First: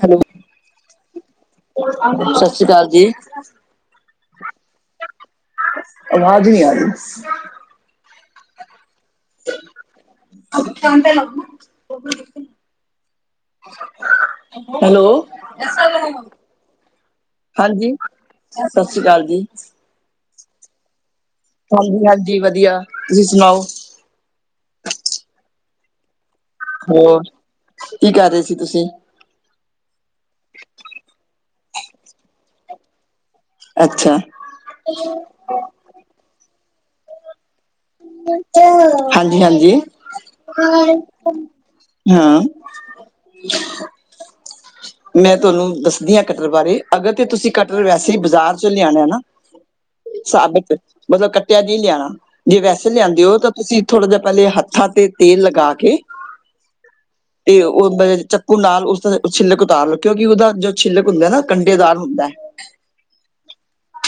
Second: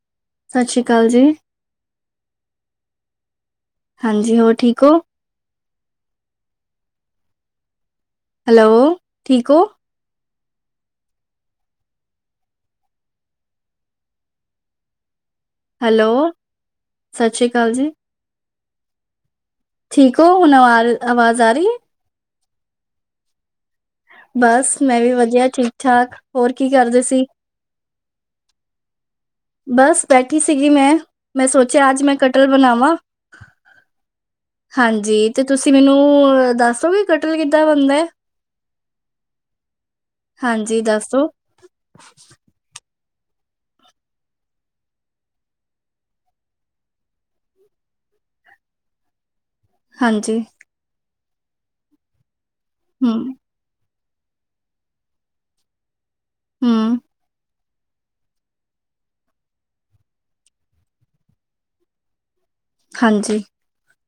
Hello. ਸਤਿ ਸ਼੍ਰੀ ਅਕਾਲ ਜੀ। ਸਤਿ ਸ਼੍ਰੀ ਅਕਾਲ ਜੀ। ਹਾਂਜੀ, ਹੋਰ ਠੀਕ ਓ। ਆਵਾਜ਼ ਨੀ ਆ ਰੀ। ਹੈਲੋ, ਠੀਕ ਓ। [unintelligible] ਹੈਲੋ। ਹੈਲੋ, ਸਤਿ ਸ਼੍ਰੀ ਅਕਾਲ ਜੀ, ਹਾਂਜੀ, ਸਤਿ ਸ਼੍ਰੀ ਅਕਾਲ ਜੀ। ਠੀਕ ਓ, ਹੁਣ ਆ ਆਵਾਜ਼ ਆ ਰੀ। ਹਾਂਜੀ-ਹਾਂਜੀ ਵਧੀਆ, ਤੁਸੀਂ ਸੁਣਾਓ। ਬਸ, ਮੈਂ ਵੀ ਵਦੀਆ ਠੀਕ-ਠਾਕ। ਹੋਰ, ਕੀ ਕਰ ਰਹੇ ਸੀ ਤੁਸੀਂ। ਬਸ ਬੈਠੀ ਸੀਗੀ ਮੈਂ, ਮੈਂ ਸੋਚਿਆ ਅੱਜ ਮੈਂ ਕੱਟਲ ਬਣਾਵਾਂ। ਅੱਛਾ ਹਾਂਜੀ, ਤੇ ਤੁਸੀਂ ਮੈਨੂੰ ਦੱਸੋਗੇ ਕਟਲ ਕਿੱਦਾਂ ਬਣਦਾ ਹੈ? ਹਾਂਜੀ-ਹਾਂਜੀ। ਹਾਂਜੀ ਦੱਸੋ, ਹਾਂ। [inaudible] ਮੈਂ ਤੁਹਾਨੂੰ ਦੱਸਦੀ ਹਾਂ ਕੱਟਲ ਬਾਰੇ ਅਗਰ ਤੇ ਤੁਸੀਂ ਕੱਟਲ ਵੈਸੇ ਹੀ ਬਾਜ਼ਾਰ ਚੋਂ ਲਿਆਣਾ ਏ ਨਾ। ਹਾਂਜੀ, ਸਾਬਿਤ ਮਤਲਬ ਕੱਟਿਆ ਜੀ ਲਿਆਣਾ ਜੇ ਵੈਸੇ ਲਿਆਂਦੇ ਹੂੰ, ਹੋ ਤ ਤੁਸੀਂ ਥੋੜ੍ਹਾ ਜਾ ਪਹਿਲੇ ਹੱਥਾਂ ਤੇ ਤੇਲ ਲਗਾ ਕੇ। ਹੂ। ਤੇ ਉਹ ਚੱਕੂ ਨਾਲ ਉਸਦਾ ਛਿੱਲਕ ਤਾਰ ਲੋ ਕਿਉਂਕਿ ਉਹਦਾ ਜੋ ਛਿੱਲਕ ਹੁੰਦਾ ਏ ਨਾ ਕੰਢੇਦਾਰ ਹੁੰਦਾ ਐ। ਹਾਂਜੀ।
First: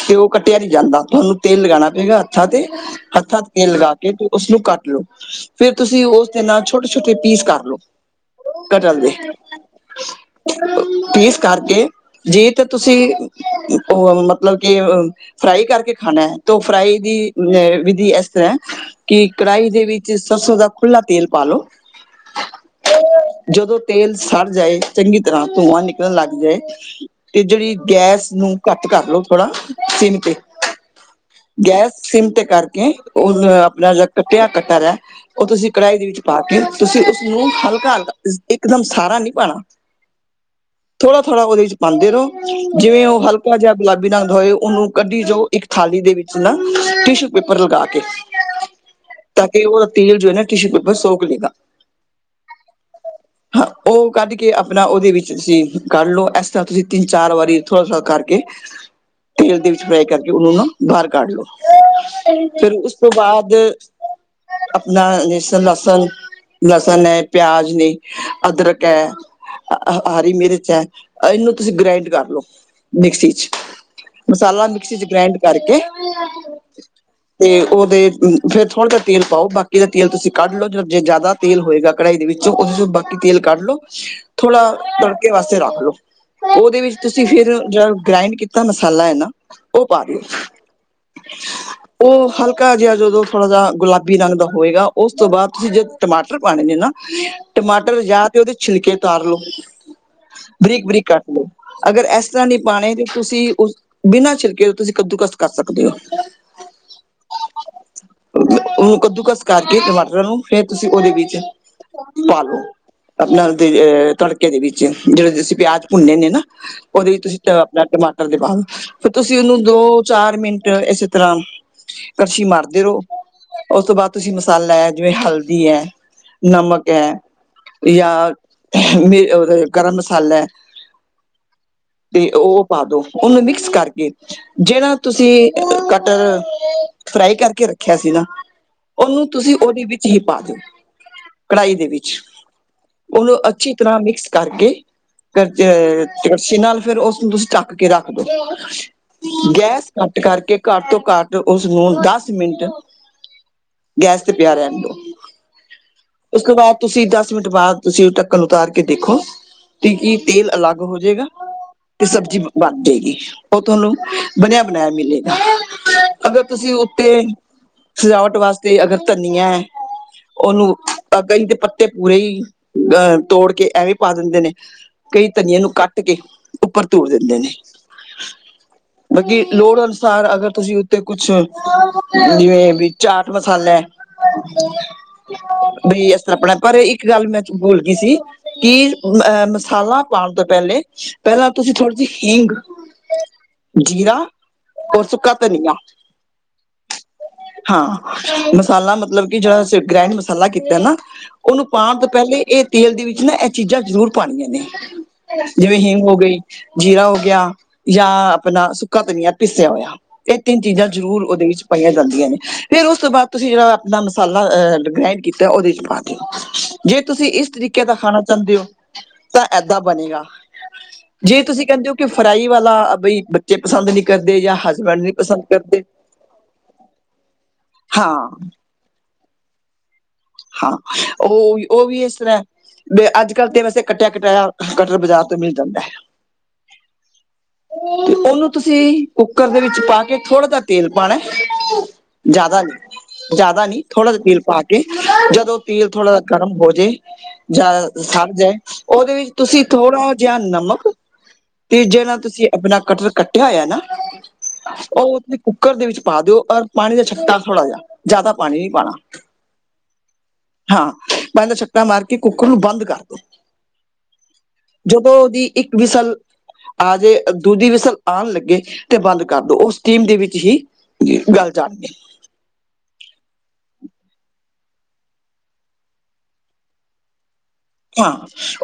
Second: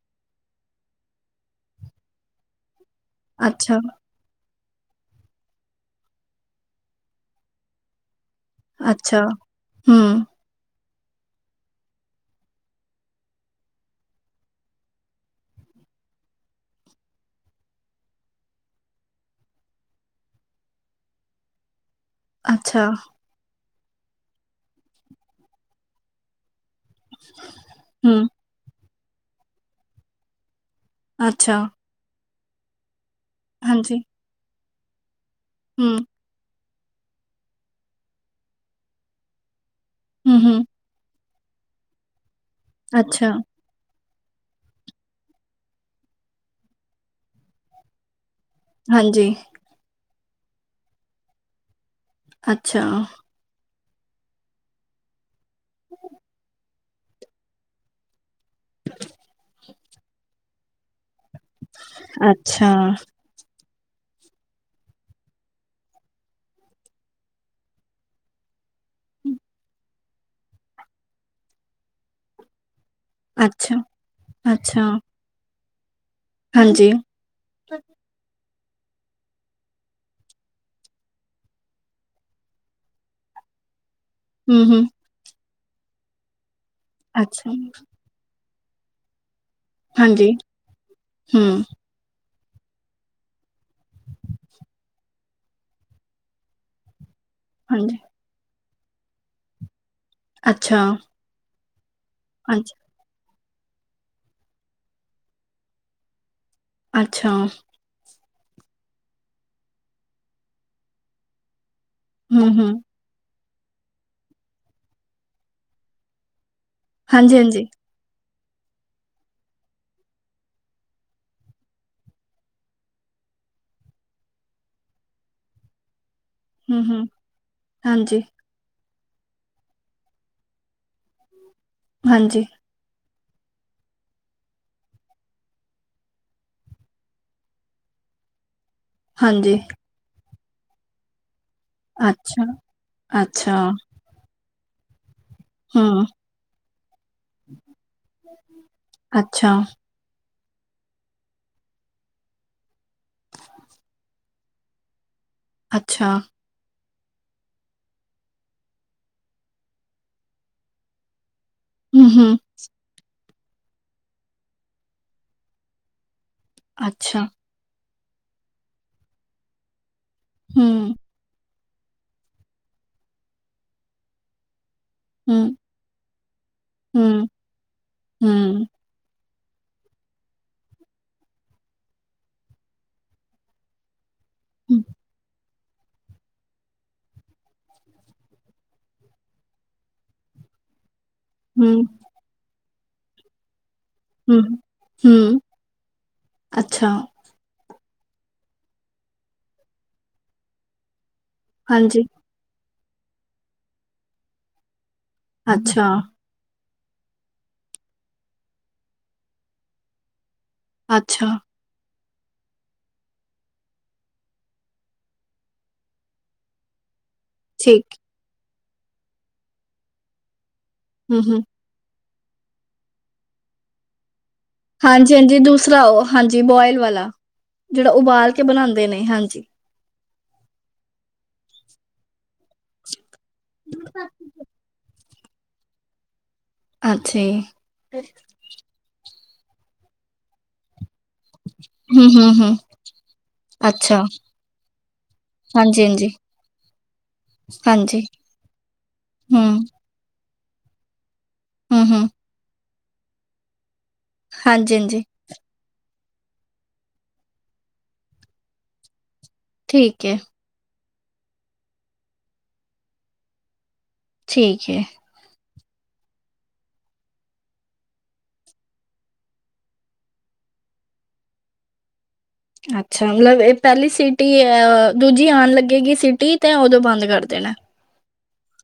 ਤੇ ਉਹ ਕੱਟਿਆ ਨਹੀਂ ਜਾਂਦਾ ਤੁਹਾਨੂੰ ਤੇਲ ਲਗਾਣਾ ਪਏਗਾ ਹੱਥਾਂ ਤੇ, ਹੱਥਾਂ ਤੇ ਤੇਲ ਅੱਛਾ, ਲਗਾ ਤੇ ਉਸਨੂੰ ਕੱਟ ਲੋ ਫੇਰ ਤੁਸੀਂ ਉਸਦੇ ਨਾਲ ਛੋਟੇ-ਛੋਟੇ ਪੀਸ ਕਰ ਲੋ। ਅੱਛਾ, ਹੂ। ਪੀਸ ਕਰਕੇ ਜੇ ਤਾਂ ਤੁਸੀਂ ਉਹ ਮਤਲਬ ਕਿ ਅ ਫਰਾਈ ਕਰਕੇ ਖਾਣਾ ਐ, ਤ ਫਰਾਈ ਦੀ ਅ ਵਿਧੀ ਇਸ ਤਰ੍ਹਾਂ ਕਿ ਕੜਾਹੀ ਦੇ ਵਿੱਚ ਸਰਸੋਂ ਦਾ ਖੁੱਲ੍ਹਾ ਤੇਲ ਪਾਲੋ। ਅੱਛਾ। ਜਦੋਂ ਤੇਲ ਸੜ ਜਾਏ ਚੰਗੀ ਤਰ੍ਹਾਂ ਧੂੰਆਂ ਨਿਕਲਣ ਲੱਗ ਜਾਏ। ਤੇ ਜਿਹੜੀ ਹੂੰ, ਗੈਸ ਨੂੰ ਕੱਟ ਕਰ ਲੋ ਥੋੜਾ ਸਿਮ ਤੇ। ਅੱਛਾ, ਗੈਸ ਸਿੰਮ ਤੇ ਕਰਕੇ ਉਹ ਆਪਣਾ ਹਾਂਜੀ, ਜਿ ਕੱਟਿਆ ਕੱਟਰ ਐ। ਉਹ ਤੁਸੀਂ ਹੂੰ, ਕੜਾਹੀ ਦੇ ਵਿੱਚ ਪਾ ਕੇ ਤੁਸੀਂ ਉਸਨੂੰ ਹਲਕਾ-ਹਲਕਾ ਇਕਦਮ ਸਾਰਾ ਨਹੀਂ ਪਾਣਾ। ਹੁ-ਹੁ। ਥੋੜਾ-ਥੋੜਾ ਉਹਦੇ ਚ ਪਾਂਦੇ ਰਹੋ ਜਿਵੇਂ ਉਹ ਅੱਛਾ, ਹਲਕਾ ਜਿਹਾ। ਗੁਲਾਬੀ ਨਾਲ ਧੋਏ ਉਹਨੂੰ ਕੱਢੀ ਜਾਓ ਇੱਕ ਥਾਲੀ ਦੇ ਵਿੱਚ ਨਾ ਟਿਸ਼ੂ ਪੇਪਰ ਲਗਾ ਕੇ। ਹਾਂਜੀ। ਤੇ ਉਹਦਾ ਤੇਲ ਜੋ ਹੈ ਨਾ ਟਿਸ਼ੂ ਉੱਪਰ ਸੌਕ ਲੇਗਾ। ਅੱਛਾ। ਹਾਂ ਉਹ ਕੱਢ ਕੇ ਅਪਨਾ ਉਹਦੇ ਵਿੱਚ ਤੁਸੀਂ ਕਰ ਲਓ ਏਸ ਤਰ੍ਹਾਂ ਤੁਸੀਂ। ਤਿੰਨ ਚਾਰ ਵਾਰੀ ਥੋੜ੍ਹਾ-ਥੋੜਾ ਕਰਕੇ ਤੇਲ ਦੇ ਵਿੱਚ ਫਰਾਈ ਕਰਕੇ ਉਹਨੂੰ ਨਾ। ਬਾਹਰ ਕੱਢ ਲਓ ਅੱਛਾ, ਫੇਰ ਉਸ ਤੋਂ ਬਾਅਦ ਅਪਨਾ ਨਿਸ਼ਣ ਲਸਨ ਲਸਣ ਹੈ, ਪਿਆਜ ਨੇ, ਅਦਰਕ ਹੈ। ਹ ਹਰੀ ਮਿਰਚ ਚ ਹੈ ਇਹਨੂੰ ਤੁਸੀਂ ਗ੍ਰਾਇੰਡ ਕਰ ਲਓ। ਮਿਕਸੀ ਚ ਅੱਛਾ, ਮਸਾਲਾ ਅੱਛਾ, ਮਿਕਸੀ ਚ ਗ੍ਰਇੰਡ ਕਰਕੇ। ਹਾਂਜੀ। ਤੇ ਉਹਦੇ ਫੇਰ ਥੋੜ੍ਹਾ ਜਿਹਾ ਤੇਲ ਪਾਓ ਬਾਕੀ ਦਾ ਤੇਲ ਤੁਸੀਂ ਕੱਢ ਲਓ ਜ ਜੇ ਜੈਂਦਾ। ਤੇਲ ਹੋਏਗਾ ਕੜਾਈ ਦੇ ਵਿੱਚ ਉਹਦੇ ਚੋ ਬਾਕੀ ਤੇਲ ਕੱਢ ਲਓ। ਹੂੰ, ਥੋੜ੍ਹਾ ਹੂੰ, ਤੜਕੇ ਵਾਸਤੇ ਰੱਖ ਲਓ ਉਹਦੇ ਵਿੱਚ ਤੁਸੀਂ ਅੱਛਾ, ਫਿਰ ਜਿਹੜ। ਗ੍ਰਾਇੰਡ ਕੀਤਾ ਮਸਾਲਾ ਹੈ ਨਾ ਉਹ ਪਾ ਦਿਓ। ਹਾਂਜੀ, ਹੂੰ, ਉਹ ਹਲਕਾ ਜਿਹਾ ਜਦੋਂ ਥੋੜਾ ਜਿਹਾ ਗੁਲਾਬੀ ਰੰਗ ਦਾ ਹੋਏਗਾ ਉਸ। ਉਸ ਤੋਂ ਬਾਅਦ ਤੁਸੀਂ ਜਦ ਟਮਾਟਰ ਪਾਣੇ ਨੇ ਨਾ ਹਾਂਜੀ, ਟਮਾਟਰ ਯਾ ਤੇ ਉਹਦੇ ਛਿਲਕੇ ਤਾਰ ਲੋੋ। ਅੱਛਾ, ਬਰੀਕ-ਬਰੀਕ ਕੱਟ ਲਓ ਅਗਰ ਏਸ ਤਰ੍ਹਾਂ ਨਹੀਂ ਹਾਂਜੀ, ਪਾਣੇ ਤੇ ਤੁਸੀਂ ਉਸ ਬਿਨਾਂ ਛਿਲਕੇ ਤੋਂ ਤੁਸੀਂ ਕੱਦੂਕਸ ਕਰ ਸਕਦੇ ਹੋ। ਅੱਛਾ। ਉਹਨੂੰ ਕੱਦੂਕਸ ਕਰਕੇ ਟਮਾਟਰਾਂ ਨੂੰ ਫੇਰ ਤੁਸੀਂ ਉਹਦੇ ਵਿੱਚ। ਪਾ ਹੂੰ, ਲੋ ਹੂੰ, ਅਪਨਾ। ਤੇਹ ਤੜਕੇ ਦੇ ਵਿੱਚ ਜਿਹੜੇ ਤੁਸੀਂ ਪਿਆਜ ਭੁੰਨੇ ਨੇ ਨਾ ਉਹਦੇ ਵਿੱਚ ਹਾਂਜੀ, ਤੁਸੀਂ ਤ ਹਾਂਜੀ, ਅਪਨਾ ਟਮਾ। ਦੇ ਬਾਅਦ ਫੇਰ ਤੁਸੀਂ ਉਹਨੂੰ ਦੋ ਚਾਰ ਮਿੰਟ ਇਸੇ ਤਰ੍ਹਾਂ ਕੜਛੀ ਮਾਰਦੇ ਰਹੋ ਉਸ ਤੋਂ ਬਾਅਦ ਤੁਸੀਂ ਮਸਾਲਾ ਏ ਜਿਵੇਂ ਹਲਦੀ ਹੈ। ਹੂੰ, ਨਮਕ ਹੈ ਹੂੰ, ਯਾ ਹਾਂਜੀ, ਉਹ ਗਰਮ ਮਸਾਲਾ ਤੇ ਹਾਂਜੀ, ਉਹ ਪਾ ਦੋ ਉਹਨੂੰ ਮਿਕਸ ਕਰਕੇ ਜਿਹੜਾ ਤੁਸੀਂ ਕਟਹਲ ਫਰਾਈ ਕਰਕੇ ਰੱਖਿਆ ਸੀ ਨਾ ਉਹਨੂੰ ਤੁਸੀਂ ਹਾਂਜੀ, ਉਹਦੇ ਵਿੱਚ ਹੀ ਪਾ ਦਿਓ ਕੜਾਹੀ ਦੇ ਵਿੱਚ ਅੱਛਾ, ਉਹਨੂੰ ਅੱਛਾ, ਅੱਛੀ ਤਰ੍ਹਾਂ ਮਿਕਸ ਕਰਕੇ ਕੜ ਹੂੰ, ਕੜਛੀ ਨਾਲ ਫੇਰ ਉਸਨੂੰ ਤੁਸੀਂ ਢਕ ਕੇ ਰੱਖ ਦੋ ਅੱਛਾ, ਗੈਸ ਘੱਟ ਕਰਕੇ ਘੱਟ ਤੋਂ ਘੱਟ ਉਸਨੂੰ ਦਸ ਮਿੰਟ ਗੈਸ ਤੇ ਪਿਆ ਰਹਨ ਦੋ ਤੇ ਅੱਛਾ। ਉਸ ਤੋਂ ਬਾਅਦ ਤੁਸੀਂ ਦਸ ਮਿੰਟ ਬਾਅਦ ੳਸ ਤੁਸੀਂ ਉਹ ਢੱਕਣ ਉਤਾਰ ਕੇ ਦੇਖੋ ਤੇ ਕੀ ਤੇਲ ਅਲੱਗ ਹੋ ਜੇਏਗਾ ਹੂੰ, ਤੇ ਹੂੰ, ਸਬਜ਼ੀ ਬਨ ਜਾਏਗੀ ਉਹ ਤੁਹਾਨੂੰ ਬਨਿਆ ਬਨਾਇਆ ਮਿਲੇਗਾ। ਅਗਰ ਤੁਸੀਂ ਅੱਛਾ, ਉੱਤੇ ਸਜਾਵਟ ਵਾਸਤੇ ਅਗਰ ਧਨੀਆ ਏ ਉਹਨੂੰ ਹੂੰ, ਅ ਗਈ ਦੇ ਪੱਤੇ ਪੂਰੇ ਹੀ ਅਹ ਤੋੜ ਕੇ ਐਵੇਂ ਪਾ ਦਿੰਦੇ ਨੇ ਕਈ ਹੂੰ, ਧਨੀਏ ਨੂੰ ਕੱਟ ਕੇ ਉੱਪਰ ਥੁੜ ਹੂੰ, ਦਿੰਦੇ ਨੇ। ਹੂੰ ਬਾਕੀ ਲੋੜ ਅਨੁਸਾਰ ਅਗਰ ਤੁਸੀਂ ਉੱਤੇ ਕੁਛ, ਜੀਵੇਂ ਵੀ ਚਾਟ ਮਸਾਲੈ ਹੂੰ, ਬੀ ਅਸ ਅਪਣਾ ਪਰ ਈਕ ਗੱਲ ਮੈਂ ਬੁਲ ਗਈ ਸੀ ਕੀ ਅ ਮਸਾਲਾ ਪਾਣ ਤੋਂ ਪੈਲੇ ਪੈਲਾਂ ਤੁਸੀਂ ਹੂੰ, ਥੋੜੀ ਜੀ ਹੀਗ ਜੀਰਾ, ਹੂੰ, ਔਰ ਸੁੱਕਾ ਹੂੰ, ਧਨੀਆ ਅੱਛਾ, ਹਾਂ, ਮਸਾਲਾ ਮਤਲਬ ਕੀ ਜੇੜਾ ਅਸੀਂ ਗ੍ਰੈਂਡ ਮਸਾਲਾ ਕੀਤਾ ਨਾ ਓਨੂੰ ਪਾਣ ਹਾਂਜੀ, ਤੋਂ ਪੈਲੇ ਏ ਤੇਲ ਦੇ ਵਿੱਚ ਨਾ ਐ ਚੀਜ਼ਾਂ ਜ਼ਰੂਰ ਪਾਣੀਆਂ ਨੇ, ਜਿਵੇਂ ਅੱਛਾ, ਹਿੰਗ ਹੋ ਗਈ ਜੀਰਾ ਹੋ ਗੇਆ ਜਾਂ ਆਪਣਾ ਸੁੱਕਾ ਧਨੀਆ ਪੀਸੇਆ ਹੋਏਆ ਏ ਤੇਨ ਚੀਜ਼ਾਂ ਜ਼ਰੂਰ ਅੱਛਾ, ਓਦੇ ਵੀਚ ਪਾਈਆਂ ਜਾਂਦੀਆਂ ਨੇ ਫੇਰ ਓਸ ਤੋਂ ਬਾਦ ਤੁਸੀਂ ਜੇੜਾ ਆਪਣਾ ਮਸਾਲਾ ਅਐ ਗ੍ਰਾਇਡ ਕੀਤਾ ਓਦੇ ਚ ਪਾ ਦਿਓ ਜੇ ਤੁਸੀਂ ਏਸ ਤਰੀਕੇ ਠੀਕ, ਦਾ ਖਾਣਾ ਚਾਂਦੇ ਓ ਤਾਂ ਏਦਾਂ ਬਣੇਗਾ ਹੂੰ, ਹੂੰ ਜੇ ਤੁਸੀਂ ਕੈਂਦੇ ਓ ਕੇ ਫਰਾਈ ਵਾਲਾ ਬਈ ਬੱਚੇ ਪਸੰਦ ਨੀ ਕਰਦੇ ਜਾਂ ਹਸਬੈਂਡ ਨਹੀਂ ਹਾਂਜੀ-ਹਾਂਜੀ ਪਸੰਦ ਦੂਸਰਾ ਕਰਦੇ ਓ ਹਾਂਜੀ ਬੋਇਲ ਵਾਲਾ ਜੇੜਾ ਹਾਂ ਉਬਾਲ ਕੇ ਬਣਾਦੇ ਨੇ ਹਾਂਜੀ। ਹਾਂ ਓ ਓਵੀ ਏਸ ਤਰ੍ਹਾਂ ਐ ਅੱਜ ਕਲ ਤੇ ਵੈਸੇ ਕੱਟੇਆ ਕਟਾਏਆ ਕਟਰ ਬਾਜ਼ਾਰ ਤੋਂ ਮੇਲ ਜਾਂਦਾ ਐ ਅੱਛਾ ਜੀ ਤੇ ਓਨੂੰ ਤੁਸੀਂ ਕੁੱਕਰ ਦੇ ਵਿੱਚ ਪਾ ਕੇ ਥੋੜਾ ਜਾ ਤੇਲ ਪਾਣਾ ਐ, ਹਮ ਹਮ ਹਮ ਜਾਦਾ ਨੀ ਜਾਦਾ ਨੀ ਅੱਛਾ ਥੋੜ੍ਹਾ ਜਾ ਤੀਲ ਪਾ ਕੇ ਜਦੋਂ ਹਾਂਜੀ ਤੇਲ ਹਾਂਜੀ ਥੋੜਾ ਗਰਮ ਹੋ ਜੇ ਜਾ ਹਾਂਜੀ ਸੜ ਜਾਏ ਓਦੇ ਵੇਚ ਹਮ ਤੁਸੀਂ ਥੋੜਾ ਜਾਂ ਨਮਕ ਹਮ ਤੇ ਹਮ ਜੇੜਾ ਤੁਸੀਂ ਅਪਣਾ ਕਟਰ ਕੱਟੇਆ ਹੋਏਆ ਨਾ ਹਾਂਜੀ ਹਾਂਜੀ ਓ ਥੇ ਕੁੱਕਰ ਦੇ ਵੀਚ ਪਾ ਦੋ ਔਰ ਪਾਣੀ ਦਾ ਛੱਟਾ ਥੋੜਾ ਜ, ਜਾਦਾ ਪਾਣੀ ਨੀ ਪਾਣਾ। ਠੀਕ ਏ। ਹਾਂ ਪਾਨੀ ਦਾ ਛਟਾ ਮਾਰ ਕੇ ਕੁੱਕਰ ਨੂੰ ਬੰਦ ਕਰ ਦੋ ਠੀਕ ਏ। ਜਦੋਂ ਓਦੀ ਈਕ ਵੀਸ਼ਲ ਆਜੇ ਦੂਜੀ ਵਿਸਲ ਆਣ ਲੱਗੇ ਤੇ ਬੰਦ ਕਰਦੋ ਓ ਸਟੀਮ ਦੇ ਵੀਚ ਹੀ ਗਲ ਜਾਣਗੇ। ਅੱਛਾ ਮਲਬ ਏ ਪੈਲੀ ਸੀਟੀ ਦੂਜੀ ਆਣ ਲੱਗੇਗੀ ਸੀਟੀ ਤੇ ਓਦੋਂ ਬੰਦ ਕਰ ਦੇਣਾਐ। ਹਾਂ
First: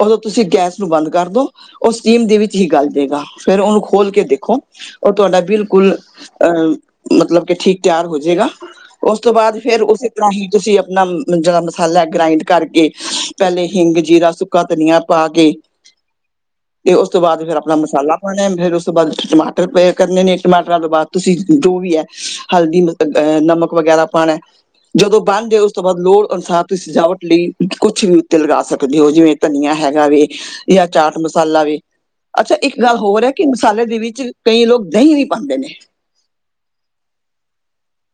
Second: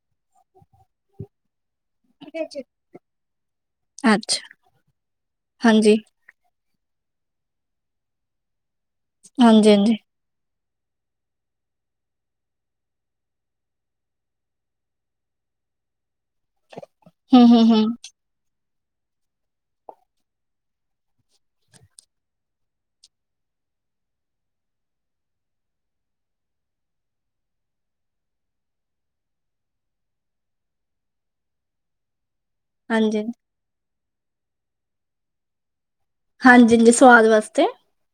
ਓਦੋਂ ਤੁਸੀਂ ਗੈਸ ਨੂੰ ਬੰਦ ਕਰਦੋ ਓ ਸਟੀਮ ਦੇ ਵੀਚ ਹੀ ਗੱਲ ਜੇਗਾ ਫੇਰ ਓਨੂੰ ਖੋਲ ਕੇ ਅੱਛਾ ਦੇਖੋ ਤੁਆਡਾ ਬਿਲਕੁਲ ਹਾਂਜੀ ਅਐ ਮਤਲਬ ਕੇ ਠੀਕ ਤੇਆਰ ਹੋ ਜੇਗਾ ਓਸ ਤੋਂ ਬਾਦ ਹਾਂਜੀ ਫੇਰ ਹਾਂਜੀ ਓਸੇ ਤਾਹੀਂ ਤੁਸੀਂ ਆਪਣਾ ਜੇੜਾ ਮਸਾਲਾ ਐ ਗਾਰਾਈਡ ਕਰਕੇ ਪੈਲੇ ਹਿੰਗ ਜੀਰਾ ਸੁੱਕਾ ਧਨੀਆ ਪਾ ਕੇ, ਤੇ ਓਸ ਤੋਂ ਬਾਦ ਹਮ ਫੇਰ ਹਮ ਅਪਣਾ ਹਮ ਮਸਾਲਾ ਪਾਣਾ ਫੇਰ ਓਸ ਤੋਂ ਬਾਦ ਤੁਸੀਂ ਟਮਾਟਰ ਪਏ ਕਰਨੇ ਨੇ ਟਮਾਟਰਾਂ ਤੋਂ ਬਾਦ ਤੁਸੀਂ ਜੋ ਵੀ ਐ ਹਲਦੀ ਮ ਐ ਨਮਕ ਵਗੈਰਾ ਪਾਣੈ ਜਦੋਂ ਬਨ ਡੇ ਓਸ ਤੋਂ ਬਾਦ ਲੋੜ ਅਨੁਸਾਰ ਦੀ ਸਜਾਵਟ ਲੀ ਕੁਛ ਵੀ ਤੇ ਲਗਾ ਸਕਦੇ ਹੋ ਜੇਵੇਂ ਧਨੀਆ ਹੈਗਾ ਵੇ ਜਾਂ ਚਾਟ ਮਸਾਲਾ ਵੇ, ਅੱਛਾ ਈਕ ਗੱਲ ਹਾਂਜੀ ਹੋਰ ਐ ਕੇ ਮਸਾਲੇ ਦੇ ਵਿੱਚ ਕਈ ਲੋਕ ਦਈ ਵੀ ਪਾਦੇ ਨੇ। ਹਾਂਜੀ ਜੀ ਸਵਾਦ ਵਾਸਤੇ।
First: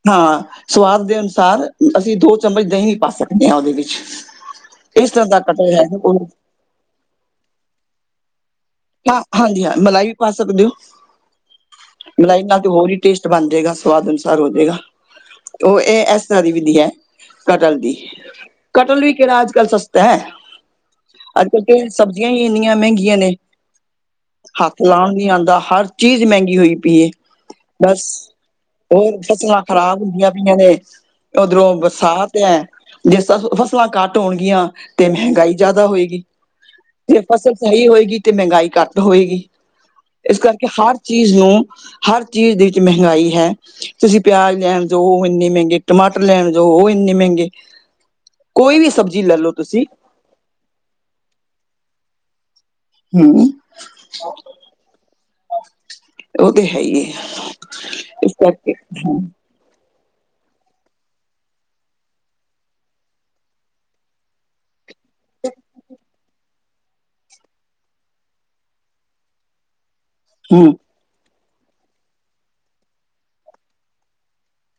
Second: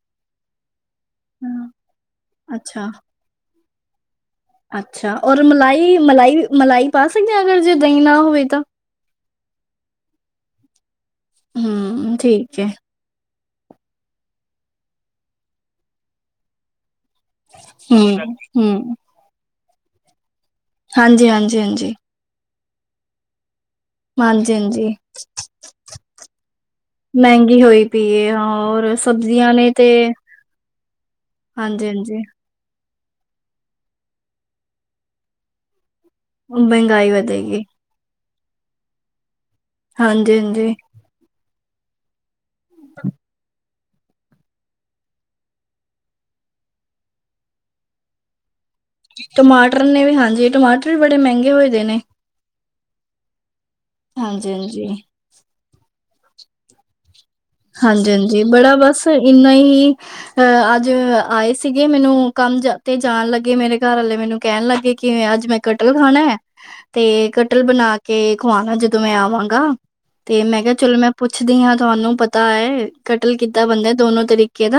ਹਾਂ ਸਵਾਦ ਦੇ ਅਨੁਸਾਰ ਹਾਂ, ਅਸੀਂ ਦੋ ਚਮਚ ਦਈ ਅੱਛਾ ਵੀ ਪਾ ਸਕਦੇ ਆਂ ਦੇ ਵੀਚ ਅੱਛਾ ਔਰ ਮਲਾਈ-ਮਲਾਈ-ਮਲਾਈ ਪਾ ਸਕਦੇ ਆਂ ਅਗਰ ਜੇ ਦਈ ਨਾ ਹੋਵੇ ਤਾਂ? ਹਾਂ ਹਾਂਜੀ ਹਾਂ ਮਲਾਈ ਵੀ ਪਾ ਸਕਦੇ ਓ, ਹੂੰ ਮਲਾਈ ਠੀਕ ਨਾਲ ਹੈ ਤੇ ਹੋਰ ਈ ਟੇਸਟ ਬਣ ਜੇਗਾ ਸਵਾਦ ਅਨੁਸਾਰ ਹੋ ਜੇਗਾ ਓ ਏ ਐਸ ਤਰਾ ਦੀ ਵਿਧੀ ਐ। ਕਤਲ ਦੀ, ਹੂੰ ਹੂੰ ਕਤਲ ਵੀ ਕਿਹੜਾ ਅੱਜ-ਕੱਲ੍ਹ ਸਸਤਾ ਹੈ। ਹਾਂਜੀ ਹਾਂਜੀ ਹਾਂਜੀ ਅੱਜ-ਕੱਲ ਤੇ ਸਬਜ਼ੀਆਂ ਹੀ ਇੰਨੀਆਂ ਮਹਿੰਗੀਆਂ ਨੇ ਹਾਂਜੀ ਹੱਥ ਹਾਂਜੀ ਲਾਉਣ ਨੀ ਆਉਂਦਾ। ਹਰ ਚੀਜ਼ ਮਹਿੰਗੀ ਹੋਈ ਪੀਏ। ਮਹਿੰਗੀ ਹੋਈ ਬਸ ਪਈ ਹਾਂ ਔਰ ਹੋਰ ਸਬਜ਼ੀਆਂ ਫਸਲਾਂ ਨੇ ਤੇ ਖ਼ਰਾਬ ਹੁੰਦੀਆਂ ਪਈਆਂ ਨੇ ਉਓਧਰੋਂ ਹਾਂਜੀ ਹਾਂਜੀ ਬਰਸਾਤ ਹੈ। ਜੇ ਫਸਲਾਂ ਘੱਟ ਹੋਣਗੀਆਂ ਤੇ ਮਹਿੰਗਾਈ ਜ਼ਿਆਦਾ ਹੋਏਗੀ। ਮਹਿੰਗਾਈ ਤੇ ਫਸਲ ਵਧੇਗੀ ਸਹੀ ਹੋਏਗੀ ਤੇ ਮਹਿੰਗਾਈ ਘੱਟ ਹੋਏਗੀ। ਇਸ ਹਾਂਜੀ ਕਰਕੇ ਹਾਂਜੀ ਹਰ ਚੀਜ਼ ਨੂੰ ਹਰ ਚੀਜ਼ ਦੇ ਵਿੱਚ ਮਹਿੰਗਾਈ ਹੈ। ਤੁਸੀਂ ਪਿਆਜ ਲੈਣ ਜਾਓ, ਉਹ ਇੰਨੇ ਮਹਿੰਗੇ। ਟਮਾਟਰ ਲੈਣ ਜਾਓ, ਉਹ ਇੰਨੇ ਮਹਿੰਗੇ। ਕੋਈ ਵੀ ਸਬਜ਼ੀ ਲੈ ਲਓ ਟਮਾਟਰ ਤੁਸੀਂ ਨੇ ਵੀ ਹਾਂਜੀ, ਟਮਾਟਰ ਵੀ ਬੜੇ ਮਹਿੰਗੇ ਹੋਏ ਦੇ ਨੇ ਹਮ ਹਾਂਜੀ, ਹਾਂਜੀ। ਉਹ ਤੇ ਹੈ ਹੀ ਹਾਂਜੀ, ਇਸ ਹਾਂਜੀ। ਕਰਕੇ ਬੜਾ ਬਸ ਇੰਨਾ ਹੀ ਅ ਅੱਜ ਆਏ ਸੀਗੇ। ਮੈਨੂੰ ਕੰਮ ਤੇ ਜਾਣ ਲੱਗੇ, ਮੇਰੇ ਘਰ ਵਾਲੇ ਮੈਨੂੰ ਕਹਿਣ ਲੱਗਗੇਏ ਕਿ ਅੱਜ ਮੈਂ ਕਟਲ ਖਾਣਾ ਤੇ ਕਟਲ ਬਣਾ ਕੇ ਖਵਾਣਾ ਜਦੋਂ ਮੈਂ ਆਵਾਂਗਾ। ਤੇ ਮੈਂ ਹਮ ਕਿਹਾ-ਚਲੋ, ਮੈਂ ਪੁੱਛਦੀ ਹਾਂ। ਤੁਹਾਨੂੰ ਪਤਾ ਕੀਤਾ ਹੈ। ਕਤਲ ਕੀਤਾ ਬੰਦਾ ਦੋਨੋ ਤਰੀਕੇ ਦਾ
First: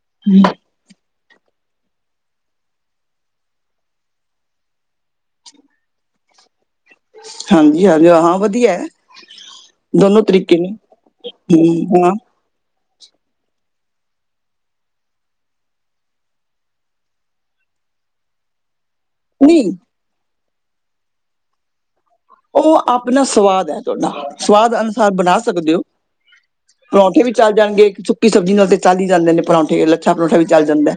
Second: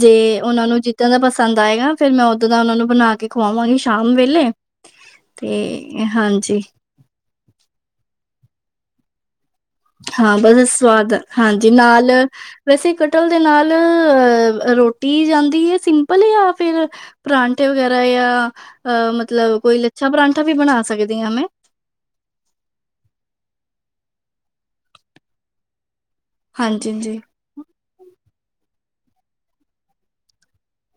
ਜੇ ਉਹਨਾਂ ਨੂੰ ਇੱਦਾਂ ਦਾ ਪਸਦ ਆਏਗਾ, ਫਿਰ ਮੈਂ ਉੱਦਾਂ ਦਾ ਉਹਨਾਂ ਨੂੰ ਬਣਾ ਕੇ ਖਵਾਵਾਂਗੀ ਸ਼ਾਮ ਵੇਲੇ ਅਤੇ ਹਾਂਜੀ। ਹਾਂਜੀ, ਹਾਂਜੀਾਂ ਵਧੀਆ ਦੋਨੋ ਹਾਂ, ਤਰੀਕੇ ਬਸ ਨੇ ਸਵਾਦ ਹੈ। ਹਾਂਜੀ ਹਮ ਨਾਲ ਹਾਂ ਵੈਸੇ-ਕਟਲ ਦੇ ਨਾਲ ਰੋਟੀ ਜਾਂਦੀ ਹੈ ਸਿੰਪਲ ਜਾਂ ਫਿਰ ਪਰਾਂਠੇ ਵਗੈਰਾ ਜਾਂ ਅ ਮਤਲਬ ਨਹੀਂ ਕੋਈ ਲੱਛਾ ਪਰਾਂਠਾ ਵੀ ਬਣਾ ਸਕਦੀ ਹਾਂ ਮੈਂ ਉਹ ਆਪਣਾ ਸਵਾਦ ਹੈ‌ ਤੁਹਾਡਾ, ਸਵਾਦ ਅਨੁਸਾਰ ਬਣਾ ਸਕਦੇ ਹੋ। ਹਾਂਜੀ ਹਾਂਜੀ ਪਰੌਂਠੇ ਵੀ ਚੱਲ ਜਾਣਗੇ। ਸੁੱਕੀ ਸਬਜ਼ੀ ਨਾਲ ਤੇ ਚੱਲ ਹੀ ਜਾਂਦੇ ਨੇ ਪਰੌਂਠੇ, ਲੱਛਾ ਪਰੌਂਠਾ ਵੀ ਚੱਲ ਜਾਂਦਾ ਹੈ।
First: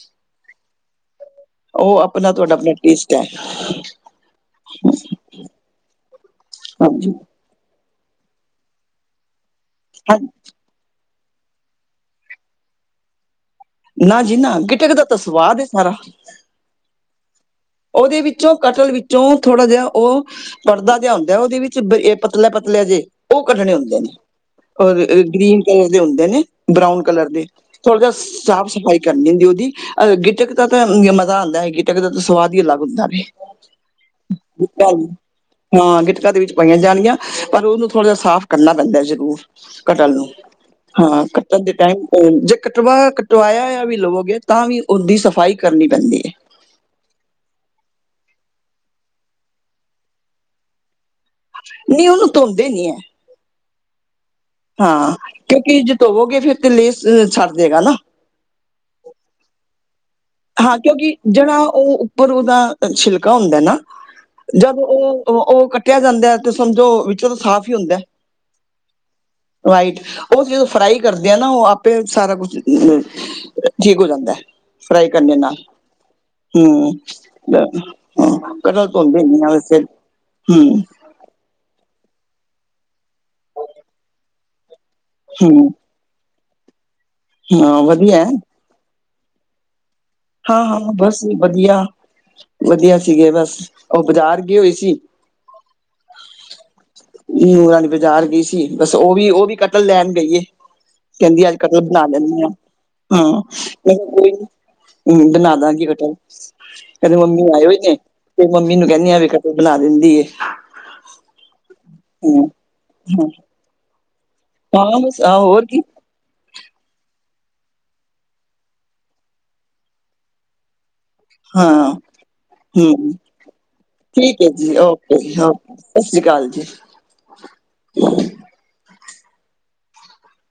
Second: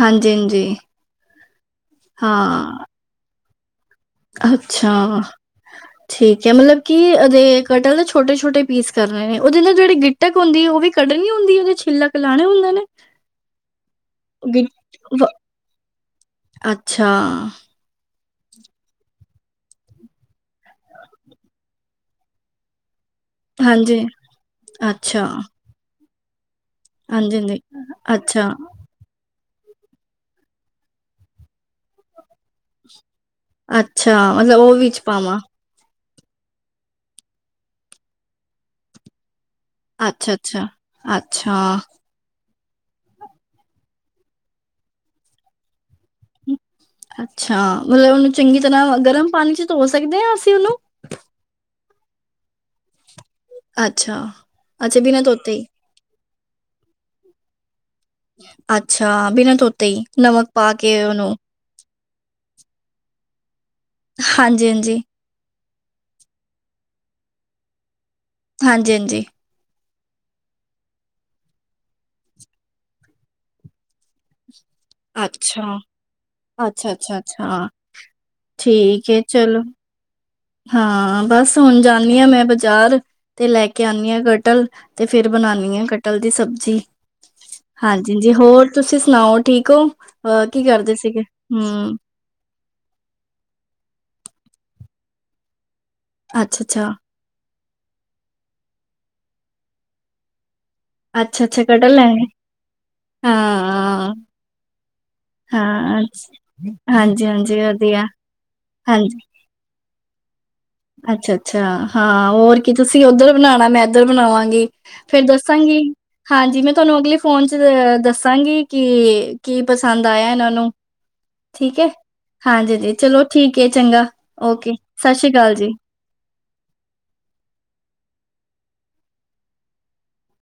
ਹਾਂਜੀ, ਹਾਂਜੀ। ਉਹ ਆਪਣਾ ਤੁਹਾਡਾ ਆਪਣਾ ਹਾਂ ਟੇਸਟ ਹੈ। ਅੱਛਾ, ਠੀਕ ਹੈ। ਮਤਲਬ ਕਿ ਹਾਂਜੀ ਅਦੇ ਕਟਕ ਦੇ ਛੋਟੇ-ਛੋਟੇ ਪੀਸ ਕਰਨੇ ਨੇ ਉਹਦੇ ਨਾਲ ਜਿਹੜੀ ਹਾਂ ਗਿੱਟਕ ਹੁੰਦੀ ਉਹ ਵੀ ਕੱਢਣੀ ਹੁੰਦੀ ਹੈ ਜਾਂ ਛਿੱਲਕ ਲਾਣੇ ਹੁੰਦੇ ਨੇ। ਨਾ ਜੀ ਨਾ ਗਿ ਗਿਟਕ ਦਾ ਤਾਂ ਵ ਸਵਾਦ ਸਾਰਾ। ਅੱਛਾ ਉਹਦੇ ਵਿੱਚੋਂ ਕਟਲ ਵਿੱਚੋਂ ਥੋੜ੍ਹਾ ਜਿਹਾ ਉਹ ਪੜ੍ਹਦਾ ਜਿਹਾ ਹੁੰਦਾ। ਉਹਦੇ ਵਿੱਚ ਪਤਲੇ-ਪਤਲੇ ਜੇ ਉਹ ਕੱਢਣੇ ਹਾਂਜੀ ਹੁੰਦੇ ਨੇ ਅੱਛਾ ਗੀਨ ਕਲਰ ਦੇ ਹੁੰਦੇ ਨੇ ਬਰਾਊਨ ਕਲਰ ਹਾਂਜੀ ਦੇ ਹਾਂਜੀ ਥੋੜ੍ਹਾ ਜਿਹਾ ਅੱਛਾ ਸਾਫ਼-ਸਫ਼ਾਈ ਕਰਨੀ ਹੁੰਦੀ‌ਉਹਦੀ ਅਹ ਗਿਟਕ ਤਾਂ ਮਜ਼ਾ ਆਉਂਦਾ ਹੈ। ਗਿੱਟਕ ਦਾ ਤਾਂ ਸਵਾਦ ਹੀ ਅਲੱਗ ਹੁੰਦਾ ਹੇ। ਅੱਛਾ, ਮਤਲਬ ਉਹ ਵਿੱਚ ਪਾਵਾਂ ਹਾਂ, ਗਿਟਕਾ ਦੇ ਵਿੱਚ ਪਾਈਆਂ ਜਾਣਗੀਆਂ ਪਰ ਉਹਨੂੰ ਥੋੜ੍ਹਾ ਜਿਹਾ ਸਾਫ਼ ਕਰਨਾ ਪੈਂਦਾ ਜ਼ਰੂਰ। ਕਟਣ ਨੂੰ ਅੱਛਾ ਅੱਛਾ ਹਾਂ ਕੱਟਣ ਦੇ ਅੱਛਾ ਟਾਈਮ ਜੇ ਕਟਵਾ ਕਟਵਾਇਆਆ ਵੀ ਲਵੋਗੇ ਤਾਂ ਵੀ ਉਹਦੀ ਸਫਾਈ ਕਰਨੀ ਪੈਂਦੀ ਹੈ। ਅੱਛਾ, ਮਤਲਬ ਉਹਨੂੰ ਚੰਗੀ ਤਰ੍ਹਾਂ ਗਰਮ ਪਾਣੀ ਚ ਧੋ ਸਕਦੇ ਹਾਂ। ਅਸੀਂ ਉਹਨੂੰ ਨਹੀਂ, ਉਹਨੂੰ ਧੋਂਦੇ ਨੀ ਹੈ। ਅੱਛਾ। ਅੱਛਾ ਹਾਂ, ਬਿਨਾਂ ਧੋਤੇ ਹੀ ਕਿਉਂਕਿ ਜੇ ਧੋਵੋਗੇ ਫੇਰ ਤੇ ਲੇਸ ਛੱਡ ਦੇਗਾ ਨਾ। ਅੱਛਾ। ਬਿਨਾਂ ਧੋਤੇ ਹੀ ਨਮਕ ਪਾ ਹਾਂ। ਕੇ ਕਿਉਂਕਿ ਉਹਨੂੰ ਜਿਹੜਾ ਉਹ ਉੱਪਰ ਉਹਦਾ ਛਿਲਕਾ ਹੁੰਦਾ ਹੈ ਨਾ, ਹਾਂਜੀ ਜਦ ਹਾਂਜੀ ਉਹ ਉਹ ਕੱਟਿਆ ਜਾਂਦਾ ਤੇ ਸਮਝੋ ਵਿੱਚੋਂ ਤਾਂ ਸਾਫ਼ ਹੀ ਹੁੰਦਾ। ਹਾਂਜੀ- ਹਾਂਜੀ। ਵਾਈਟ ਉਹ ਜਦੋਂ ਫਰਾਈ ਕਰਦੇ ਆ ਨਾ, ਉਹ ਆਪੇ ਸਾਰਾ ਕੁਛ ਠੀਕ ਹੋ ਜਾਂਦਾ ਹੈ। ਫਰਾਈ ਕਰਨ ਦੇ ਨਾਲ ਅੱਛਾ ਹਮ ਅੱਛਾ ਅੱਛਾ ਅੱਛਾ ਹਾਂ। ਪਹਿਲਾਂ ਠੀਕ ਧੋਂਦੀ ਏ ਰਹੀ ਆ ਚਲੋ ਵੈਸੇ। ਹਮ ਹਾਂ। ਬਸ ਹੁਣ ਜਾਂਦੀ ਹਾ ਮੈਂ ਬਾਜ਼ਾਰ, ਤੇ ਲੈ ਕੇ ਆਉਦੀ ਹਾਂ ਕਟਲ ਤੇ ਫੇਰ ਹਮ ਬਣਾਉਣੀ ਹ ਕਟਲ ਦੀ ਸਬਜ਼ੀ। ਹਾਂ ਹਾਂਜੀ ਵਧੀਆ ਹੈ ਜੀ ਹੋਰ ਤੁਸੀਂ ਸੁਣਾਓ ਠੀਕ ਹੋ? ਕੀ ਹਾਂ ਹਾਂ, ਕਰਦੇ ਬਸ ਸੀਗੇ ਵਧੀਆ। ਹਮ ਵਧੀਆ ਸੀਗੇ ਬਸ, ਓਹ ਬਜ਼ਾਰ ਗਏ ਹੋਏ ਸੀ। ਅੱਛਾ-ਅੱਛਾ। ਨੂੰਹ ਰਾਣੀ ਬਾਜ਼ਾਰ ਗਈ ਸੀ ਬਸ‌। ਉਹ ਵੀ- ਉਹ ਵੀ ਕਟਲ ਲੈਣ ਗਈ ਐ। ਅੱਛਾ ਕਹਿੰਦੀ ਅੱਜ ਅੱਛਾ ਕਟਲ ਬਣਾ ਲੈਣੇ ਲੈਂਦੀ ਹਾਂ। ਮੈ ਕਿਹਾ ਹਾਂ ਕੋਈ ਨੀ ਬਣਾ ਦਾਂਗੀ ਹਾਂ ਕਟਲ। ਕਹਿੰਦੇ ਹਾਂਜੀ ਮੰਮੀ ਹਾਂਜੀ ਆਏ ਹੋਈ ਨੇ ਵਧੀਆ ਤੇ ਮੰਮੀ ਨੂੰ ਕਹਿੰਦੀ ਆ ਹਾਂਜੀ ਵੀ ਬਣਾ ਦਿੰਦੀ ਐ। ਅੱਛਾ- ਅੱਛਾ ਹਾਂ ਹੋਰ ਕੀ। ਤੁਸੀਂ ਹੂੰ, ਉੱਧਰ ਬਣਾਉਣਾ, ਮੈਂ ਇੱਧਰ ਬਣਾਵਾਂਗੀ। ਹਾਂ ਬਸ ਫੇਰ ਆ ਹੋਰ ਦੱਸਾਂਗੀ ਕੀ ਹਾਂਜੀ ਮੈਂ ਤੁਹਾਨੂੰ ਅਗਲੇ ਫੋਨ ਚ ਅ ਦੱਸਾਂਗੀ ਕਿ ਕੀ ਪਸੰਦ ਆਇਆ ਇਹਨਾਂ ਨੂੰ। ਠੀਕ ਹੈ। ਹਾਂ ਹਾਂਜੀ ਜੀ। ਹੂੰ ਚਲੋ ਠੀਕ ਹੈ ਚੰਗਾ ਠੀਕ ਹੈ ਓਕੇ। ਜੀ ਸਤਿ ਸ੍ਰੀ ਅਕਾਲ ਜੀ। ਓਕੇ ਸਤਿ ਸ੍ਰੀ ਅਕਾਲ ਜੀ।